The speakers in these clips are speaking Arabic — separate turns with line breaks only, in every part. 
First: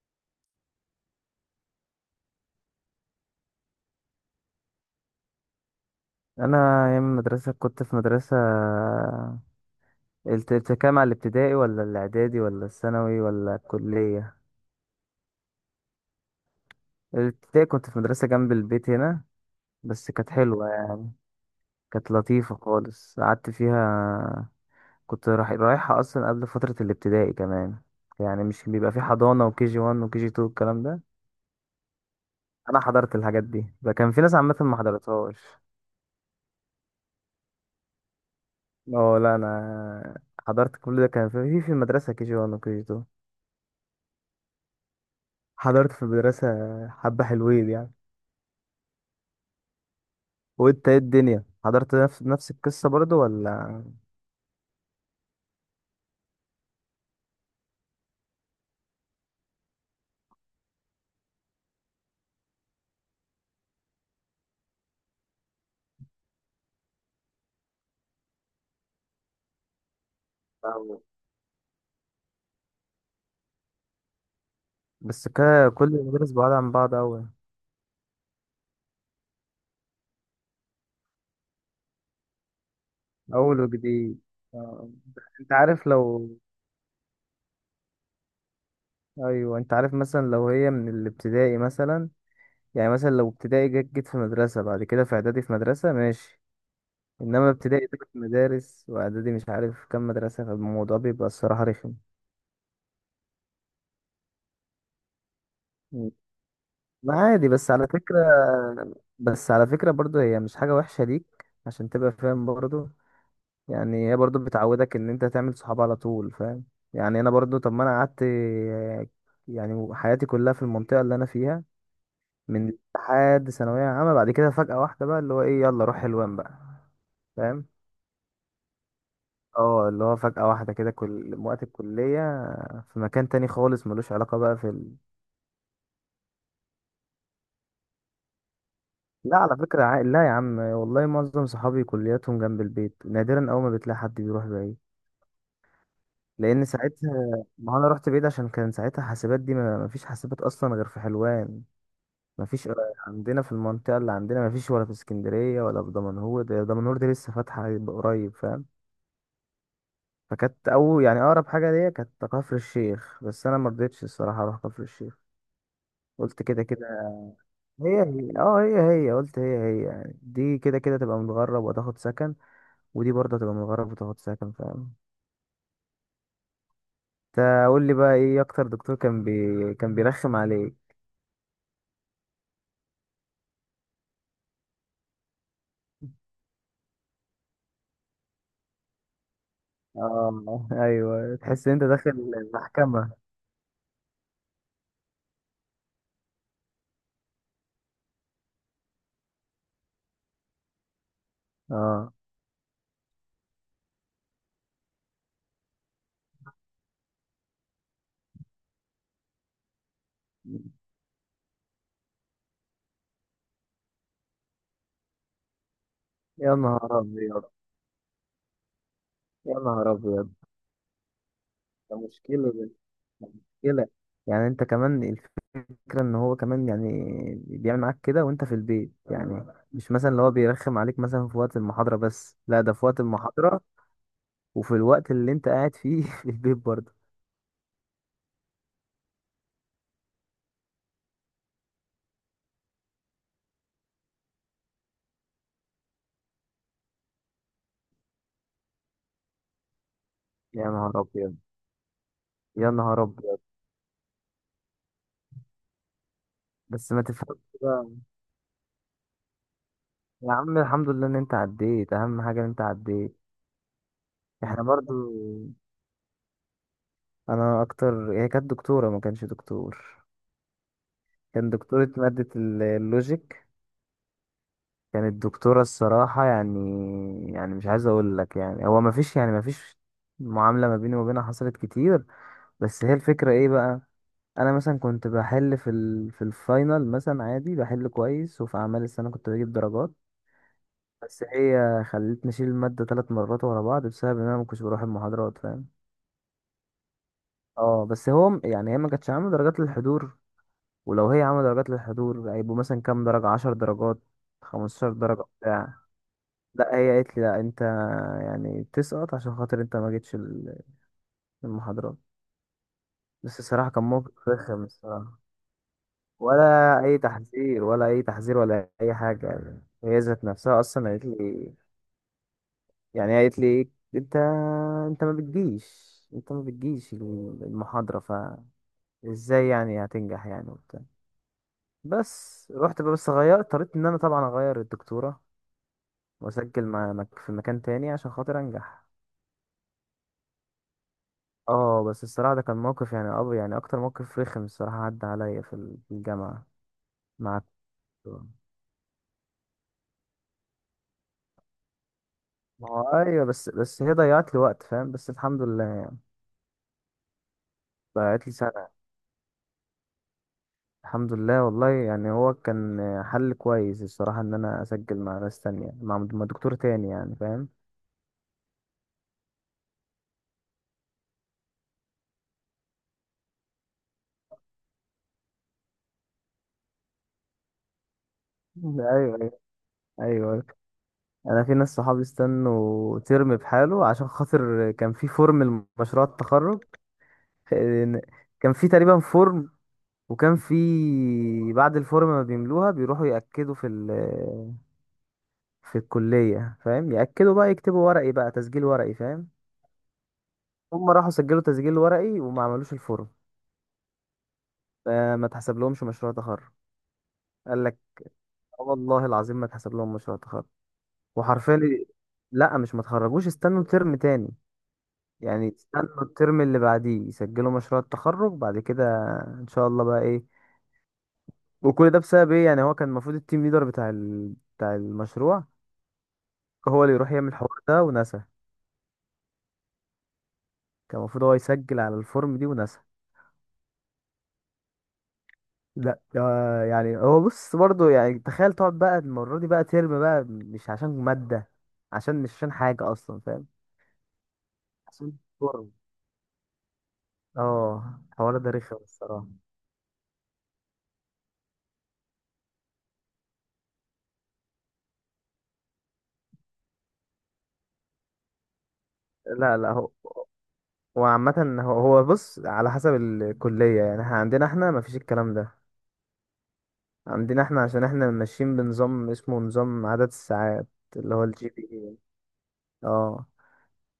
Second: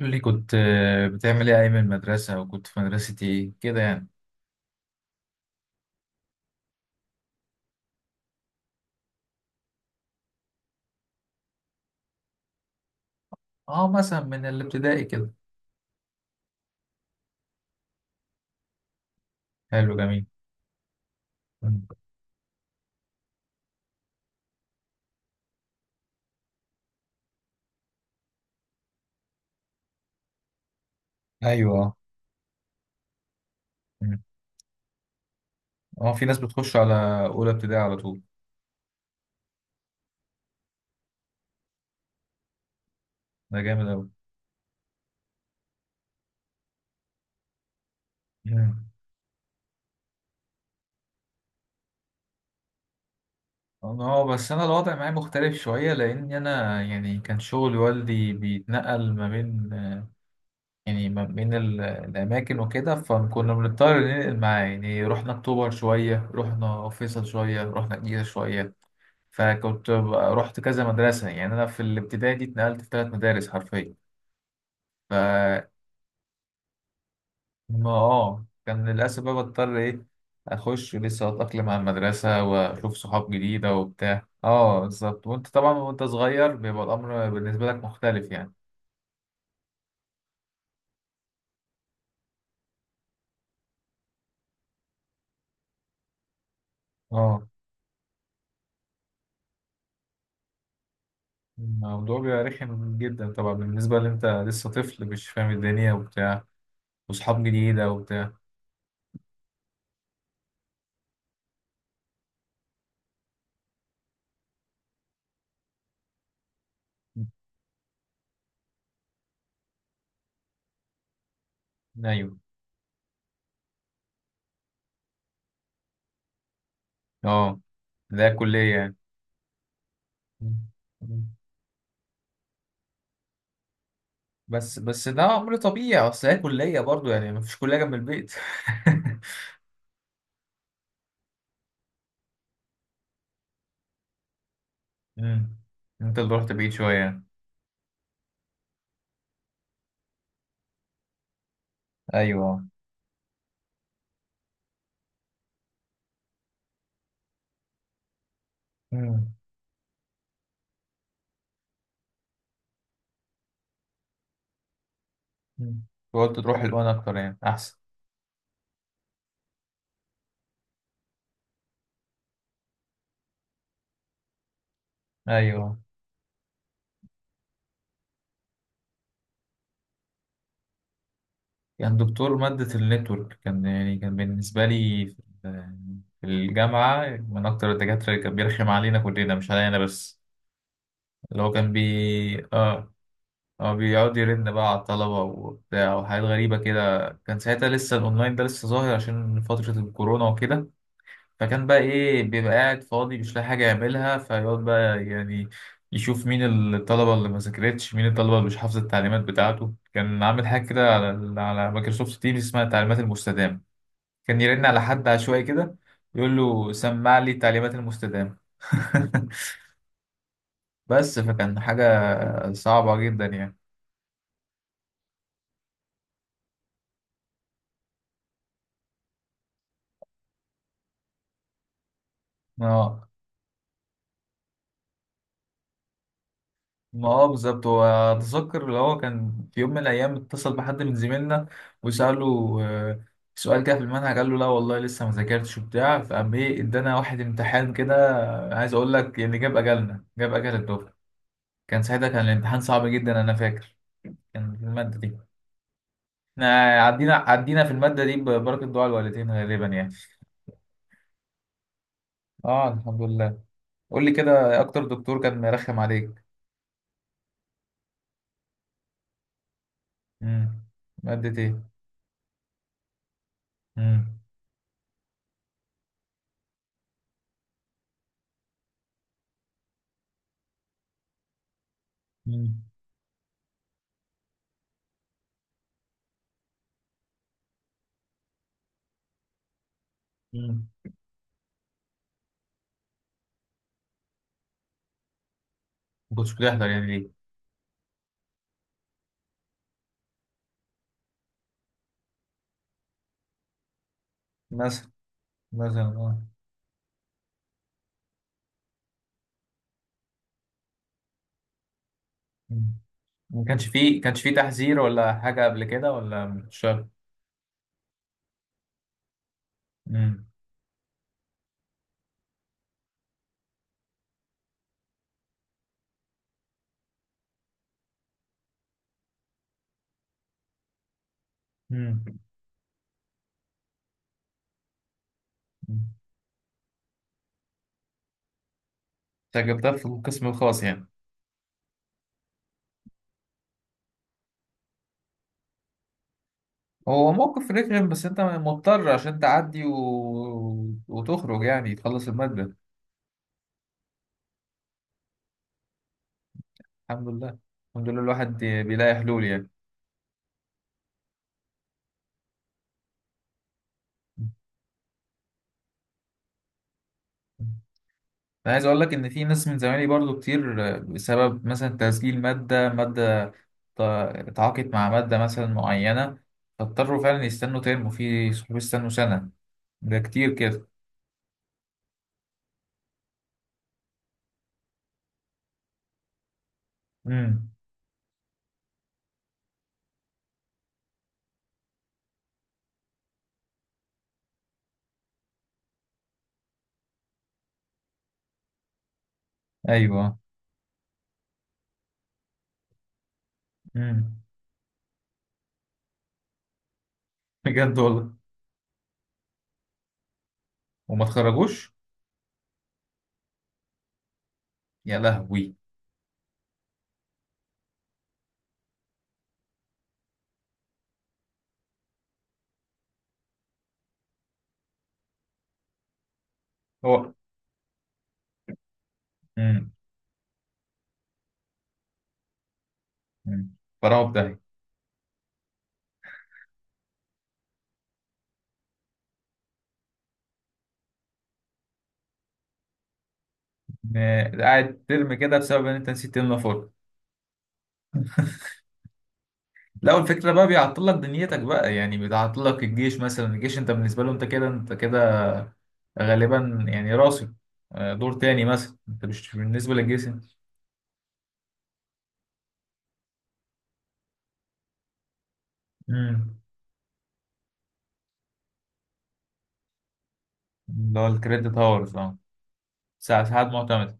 قول لي كنت بتعمل ايه ايام المدرسة وكنت في مدرسة ايه كده يعني.
انا ايام المدرسه كنت في مدرسه. التكام على الابتدائي، ولا الاعدادي، ولا الثانوي، ولا
اه مثلا
الكليه؟
من الابتدائي كده.
الابتدائي كنت في مدرسه جنب البيت هنا.
حلو
بس
جميل.
كانت حلوه يعني.
مم.
كانت لطيفه خالص، قعدت فيها. كنت رايح رايحها اصلا قبل فتره الابتدائي كمان. يعني مش بيبقى في حضانه وكي جي 1 وكي جي 2 الكلام ده.
ايوه.
انا حضرت الحاجات دي، ده كان
مم.
في ناس عامه ما حضرتهاش.
اه في ناس بتخش على اولى ابتدائي على طول.
اه لا انا حضرت كل ده، كان في المدرسه كي جي 1 وكي جي 2.
ده جامد اوي.
حضرت في مدرسة حبة حلوين يعني.
مم.
وانت ايه الدنيا؟ حضرت نفس القصة برضو ولا؟
اه بس انا الوضع معايا مختلف شوية لان انا يعني كان شغل والدي بيتنقل ما بين يعني ما بين الأماكن وكده فكنا بنضطر ننقل معاه يعني رحنا أكتوبر شوية رحنا فيصل شوية رحنا الجيزة شوية. فكنت رحت كذا
أو-
مدرسة يعني أنا في الابتدائي دي اتنقلت في ثلاث مدارس حرفيا.
بس
ف
كل المدارس بعاد عن بعض أوي.
ما اه كان للأسف بقى بضطر إيه، أخش لسه أتأقلم على المدرسة وأشوف صحاب
أول
جديدة
وجديد.
وبتاع اه
آه،
بالظبط. وأنت
أنت
طبعا
عارف
وأنت
لو،
صغير بيبقى الأمر بالنسبة لك مختلف يعني.
أيوة أنت عارف مثلا لو هي من الابتدائي مثلا، يعني مثلا لو ابتدائي جيت في مدرسة، بعد كده في إعدادي في مدرسة، ماشي.
اه
إنما ابتدائي تلات مدارس، وإعدادي مش عارف كام مدرسة، فالموضوع بيبقى الصراحة رخم.
الموضوع بيبقى رخم جدا طبعا بالنسبة اللي انت لسه طفل مش فاهم الدنيا وبتاع
ما
واصحاب
عادي، بس على
جديدة
فكرة،
وبتاع.
بس على فكرة برضو هي مش حاجة وحشة ليك، عشان تبقى فاهم برضو. يعني هي برضو بتعودك ان انت تعمل صحاب على طول، فاهم؟ يعني انا برضو، طب ما انا قعدت، يعني حياتي كلها في المنطقة اللي انا فيها
ايوه.
من لحد ثانوية عامة. بعد كده فجأة واحدة بقى، اللي هو ايه، يلا روح حلوان بقى.
اه
فاهم؟
ده كلية يعني.
اه، اللي هو فجأة واحدة كده
مم.
كل وقت الكلية في مكان تاني خالص، ملوش علاقة بقى
بس
في.
ده امر طبيعي اصل هي كلية برضو يعني مفيش كلية جنب البيت.
لا على فكرة، لا يا عم والله، معظم صحابي كلياتهم جنب البيت، نادرا أول ما بتلاقي حد بيروح بعيد.
مم. انت اللي رحت
لأن
بعيد شوية.
ساعتها ما أنا رحت بعيد عشان كان ساعتها حاسبات دي، ما فيش حاسبات أصلا غير في حلوان. ما
ايوه.
فيش عندنا في المنطقة اللي عندنا، ما فيش، ولا في اسكندرية ولا في دمنهور، ده دمنهور دي لسه فاتحة قريب فاهم.
مم.
فكانت أول يعني أقرب حاجة ليا كانت كفر الشيخ، بس أنا مرضتش الصراحة أروح كفر الشيخ.
مم. قلت
قلت
تروح
كده
الوان اكتر
كده،
يعني احسن.
هي هي اه هي هي قلت هي هي يعني، دي كده كده تبقى متغرب وتاخد سكن، ودي برضه هتبقى من الغرب وتاخد سكن، فاهم؟
ايوه
انت قول لي بقى ايه اكتر دكتور كان كان بيرخم عليك.
كان دكتور مادة النتورك كان يعني كان بالنسبة لي في الجامعة من أكتر الدكاترة اللي كان بيرخم علينا كلنا مش عليا أنا بس.
اه ايوه،
اللي هو
تحس
كان
ان انت داخل
بي آه
المحكمة.
هو بيقعد يرن بقى على الطلبة وبتاع وحاجات غريبة كده، كان ساعتها لسه الأونلاين ده لسه ظاهر عشان فترة الكورونا وكده. فكان بقى
اه.
إيه، بيبقى قاعد فاضي مش لاقي حاجة يعملها فيقعد بقى يعني يشوف مين الطلبة اللي ما ذاكرتش مين الطلبة اللي مش حافظة التعليمات بتاعته. كان عامل حاجة كده على مايكروسوفت تيمز اسمها التعليمات المستدامة، كان يرن على حد عشوائي كده يقول
يا
له
نهار
سمع لي
ابيض،
التعليمات المستدامة.
يا نهار ابيض.
بس فكان حاجة
ده مشكلة ده،
صعبة جدا
ده
يعني.
مشكلة. يعني انت كمان، الفكرة ان هو كمان يعني بيعمل معاك كده وانت في البيت يعني. مش مثلا اللي هو بيرخم عليك مثلا في وقت المحاضرة بس، لا ده في وقت
اه
المحاضرة وفي الوقت اللي انت قاعد فيه في البيت برضه.
ما هو بالظبط، هو أتذكر اللي هو كان في يوم من الأيام اتصل بحد من زميلنا وسأله سؤال كده في المنهج قال له لا والله لسه ما ذاكرتش وبتاع، فقام إيه إدانا واحد امتحان كده، عايز أقول لك يعني جاب أجلنا جاب أجل
يا نهار
الدفعة.
ابيض،
كان ساعتها كان الامتحان
يا
صعب
نهار
جدا أنا
ابيض.
فاكر، كان في المادة دي احنا
بس ما تفهمش
عدينا في
بقى.
المادة دي ببركة دعاء الوالدين غالبا يعني.
يا عم الحمد لله ان انت عديت، اهم حاجة ان انت
اه الحمد
عديت.
لله. قول لي كده
احنا
اكتر
برضو
دكتور كان مرخم عليك.
انا اكتر هي كانت دكتورة، ما كانش دكتور.
امم، مادة
كان
ايه؟
دكتورة مادة اللوجيك.
امم.
كانت دكتورة الصراحة يعني، يعني مش عايز اقول لك يعني هو ما فيش يعني، ما فيش معاملة ما بيني وبينها حصلت كتير.
امم.
بس هي الفكرة ايه بقى، انا مثلا كنت بحل في في الفاينل مثلا، عادي بحل كويس، وفي اعمال السنة كنت بجيب درجات.
امم،
بس هي خلتني اشيل الماده 3 مرات ورا بعض، بسبب ان انا ما كنتش بروح المحاضرات فاهم.
ما كنتش بتحضر يعني ليه؟
اه بس هو يعني هي ما كانتش عامله درجات للحضور. ولو هي عامله درجات للحضور، هيبقوا مثلا كام درجه، 10 درجات، خمستاشر
مثلا،
درجه بتاع.
مثلا اه.
لا هي قالت لي لا انت يعني تسقط عشان خاطر انت ما جيتش المحاضرات.
مم.
بس
ما كانش
الصراحه كان
فيه كانش
موقف
فيه
رخم
تحذير ولا
الصراحه.
حاجة قبل كده ولا؟ مش
ولا
شرط.
اي تحذير، ولا اي تحذير، ولا اي حاجه. يعني هي ذات
امم.
نفسها اصلا قالت لي، يعني قالت لي إيه، انت، انت ما بتجيش انت ما بتجيش المحاضرة، فازاي يعني هتنجح يعني وبتاع.
امم،
بس رحت بقى، بس غيرت، اضطريت ان انا طبعا اغير الدكتورة، واسجل في مكان تاني عشان خاطر انجح.
انت جبتها في القسم الخاص يعني.
اه بس الصراحة ده كان موقف يعني يعني اكتر موقف رخم الصراحة عدى عليا في في الجامعة.
هو
مع
موقف رخم بس انت
الدكتورة.
مضطر عشان تعدي و… وتخرج يعني تخلص المادة.
ما هو ايوه، بس هي ضيعت لي وقت فاهم، بس الحمد لله يعني.
الحمد لله. الحمد لله
ضيعت لي
الواحد
سنة.
بيلاقي حلول يعني.
الحمد لله والله. يعني هو كان حل كويس الصراحة، إن أنا أسجل مع ناس تانية، مع دكتور تاني يعني فاهم.
انا عايز اقول لك ان في ناس من زمايلي برضو كتير بسبب مثلا تسجيل ماده، تعاقد مع ماده مثلا معينه، فاضطروا فعلا يستنوا ترم، في صحاب
مم.
يستنوا
أيوه
سنه.
أيوه.
ده كتير
أيوه أيوه،
كده.
أنا في ناس صحابي استنوا ترم بحاله، عشان خاطر كان في فورم لمشروع التخرج.
امم.
إن- كان في تقريبا فورم، وكان في، بعد الفورم ما بيملوها بيروحوا يأكدوا في في الكلية فاهم. يأكدوا بقى، يكتبوا ورقي بقى، تسجيل ورقي فاهم.
ايوه.
هم راحوا سجلوا تسجيل ورقي وما عملوش الفورم.
امم.
فما اتحسب لهمش مشروع تخرج. قال. اه
بجد والله؟
والله العظيم ما اتحسب لهم مشروع تخرج.
وما اتخرجوش؟
وحرفيا، لا مش ما تخرجوش، استنوا ترم تاني.
يا لهوي.
يعني استنوا الترم اللي بعديه يسجلوا مشروع التخرج بعد كده ان شاء الله بقى ايه. وكل ده بسبب ايه؟ يعني هو كان المفروض التيم ليدر بتاع بتاع المشروع هو اللي
هو،
يروح يعمل الحوار ده ونسى.
امم.
كان المفروض هو يسجل على الفورم دي ونسى.
أمم. فراغ ده.
لا آه، يعني هو بص برضه، يعني تخيل تقعد بقى المرة دي بقى ترم بقى مش عشان مادة، عشان مش عشان حاجة أصلا فاهم،
قاعد ترم
عشان
كده بسبب
فورم.
ان انت نسيت تملى فورم.
اه الحوار ده رخم الصراحة.
لا، والفكرة بقى بيعطل لك دنيتك بقى، يعني بيعطل لك الجيش مثلا. الجيش انت بالنسبة له انت كده انت كده غالبا يعني راسي دور تاني مثلا، انت مش
لا لا،
بالنسبة
هو،
للجيش.
هو عامة، هو بص على حسب الكلية. يعني احنا عندنا، احنا مفيش الكلام ده
امم،
عندنا. احنا عشان احنا ماشيين بنظام، اسمه نظام عدد الساعات،
اللي هو
اللي هو الجي
الكريدت
بي
هاورز
اي.
اه. ساعة
اه
ساعات معتمدة.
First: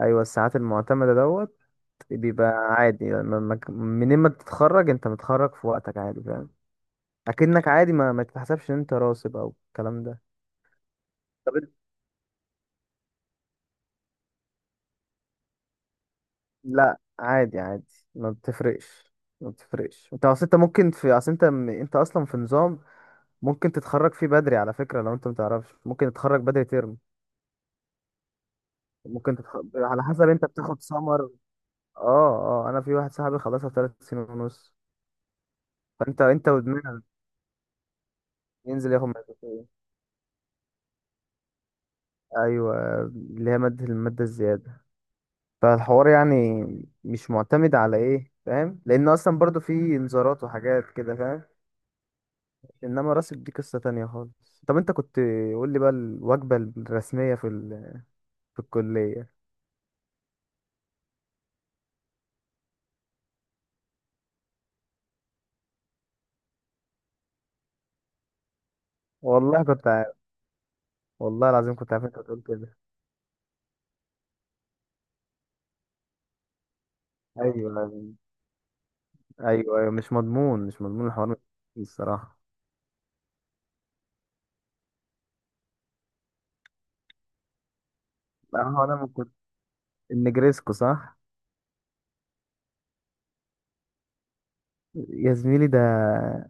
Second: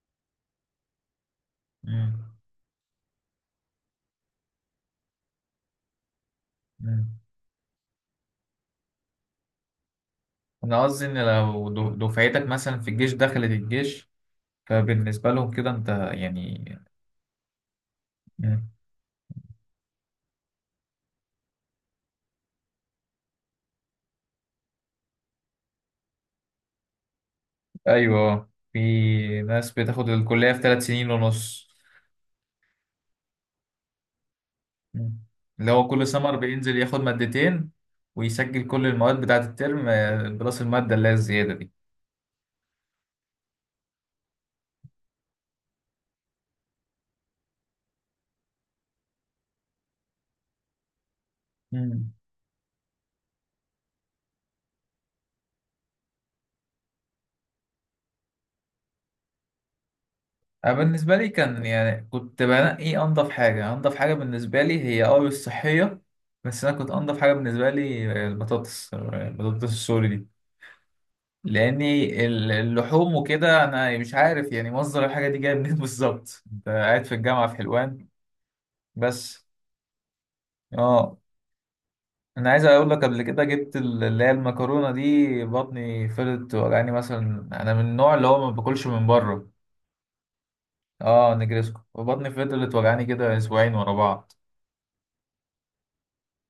ايوه الساعات المعتمدة دوت.
امم.
بيبقى عادي يعني منين ما تتخرج انت متخرج في وقتك عادي فاهم.
امم.
اكنك عادي، ما تتحسبش ان انت راسب او الكلام ده.
انا قصدي ان
طب
لو
انت-
دفعتك مثلا في الجيش دخلت الجيش فبالنسبة لهم كده انت يعني.
لا عادي عادي، ما
مم.
بتفرقش، ما بتفرقش. انت اصل انت ممكن في، اصل انت انت اصلا في نظام ممكن تتخرج فيه بدري على فكرة، لو انت متعرفش ممكن تتخرج بدري ترم.
ايوه
ممكن
في ناس
على
بتاخد
حسب انت
الكلية في
بتاخد
ثلاث سنين
سمر.
ونص.
اه اه انا في واحد صاحبي خلصها في 3 سنين ونص.
مم. اللي هو كل سمر
انت
بينزل ياخد
ودماغك.
مادتين ويسجل كل
ينزل ياخد
المواد بتاعة
2 مادة.
الترم بلس المادة اللي هي الزيادة دي.
ايوه اللي هي مادة، المادة الزيادة. فالحوار يعني مش معتمد على ايه فاهم، لان اصلا برضو في انذارات وحاجات كده فاهم.
مم.
انما راسب دي قصة تانية خالص. طب انت كنت، قول لي بقى الوجبة الرسمية في في الكلية.
أنا بالنسبة لي كان يعني كنت بنقي أنضف حاجة، أنضف حاجة بالنسبة لي هي أه الصحية. بس أنا كنت أنضف حاجة بالنسبة لي البطاطس،
والله
البطاطس
كنت
السوري
عارف،
دي.
والله العظيم كنت عارف
لأني
انت هتقول كده.
اللحوم وكده أنا مش عارف يعني مصدر الحاجة دي جاية منين بالظبط، أنت قاعد في الجامعة في
ايوه
حلوان بس.
ايوه. ايوه مش مضمون، مش مضمون
أه
الحوار، مش مضمون الصراحه.
انا عايز اقول لك قبل كده جبت اللي هي المكرونه دي بطني فضلت وجعاني، مثلا انا من النوع اللي هو ما
لا هو
باكلش
انا
من
ما كنت،
بره.
النجريسكو صح.
اه نجرسكو، وبطني فضلت وجعاني كده اسبوعين ورا بعض،
يا زميلي ده،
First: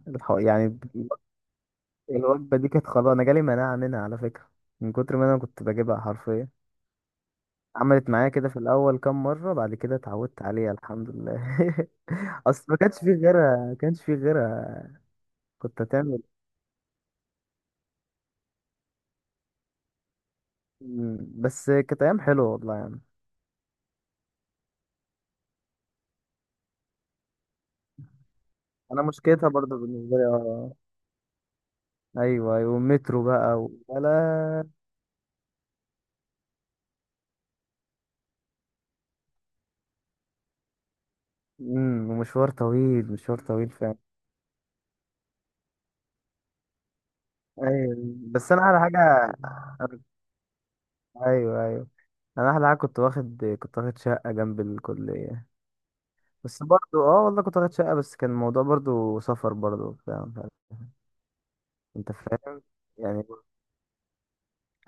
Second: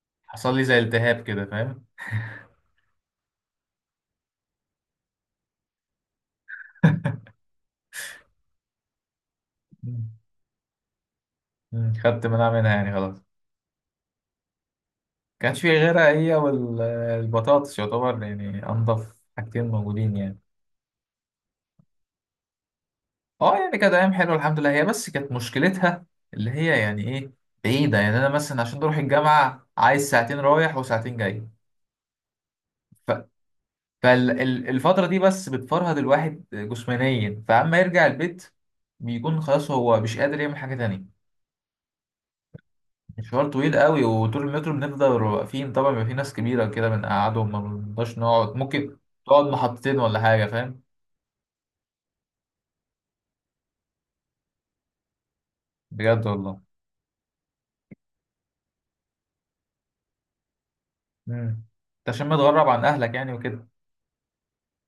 حصل لي زي
يعني
التهاب كده فاهم.
الوجبه دي كانت خلاص انا جالي مناعه منها على فكره، من كتر ما انا كنت بجيبها حرفيا. عملت معايا كده في الاول كام مره، بعد كده
مم.
اتعودت عليها الحمد لله
مم. خدت مناعه
اصل
منها
ما
يعني
كانش فيه
خلاص.
غيرها، ما كانش فيه غيرها.
كانش في
كنت
غيرها،
هتعمل.
هي والبطاطس يعتبر يعني انضف حاجتين موجودين يعني.
مم. بس كانت ايام حلوه والله يعني.
اه يعني كانت ايام حلوه الحمد لله، هي بس كانت مشكلتها اللي هي يعني ايه، بعيده. يعني انا مثلا عشان اروح
انا مشكلتها
الجامعه
برضه
عايز
بالنسبه لي
ساعتين
اه.
رايح وساعتين جاي،
ايوه ايوه، المترو بقى ولا؟
فالفترة دي بس بتفرهد الواحد جسمانيا فأما يرجع البيت بيكون خلاص هو مش قادر يعمل حاجة تانية.
امم، ومشوار طويل، مشوار
مشوار
طويل
طويل
فعلا.
قوي، وطول المترو بنفضل واقفين طبعا، بيبقى في ناس كبيرة كده بنقعدهم ما
ايوه
بنقدرش
بس
نقعد،
انا على
ممكن
حاجه،
تقعد محطتين ولا حاجة فاهم.
ايوه ايوه، انا احلى حاجه كنت واخد، كنت واخد شقه جنب الكليه.
بجد والله؟
بس برضو اه والله كنت واخد شقه، بس كان الموضوع برضو سفر برضو فاهم.
امم، انت
انت
عشان
فاهم
متغرب عن أهلك
يعني.
يعني وكده.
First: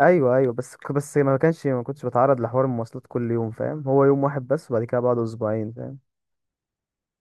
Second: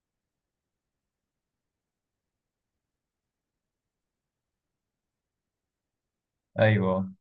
ايوه ايوه، بس ما كنتش بتعرض لحوار المواصلات كل يوم فاهم. هو يوم واحد بس، وبعد كده بعده اسبوعين فاهم.
أيوه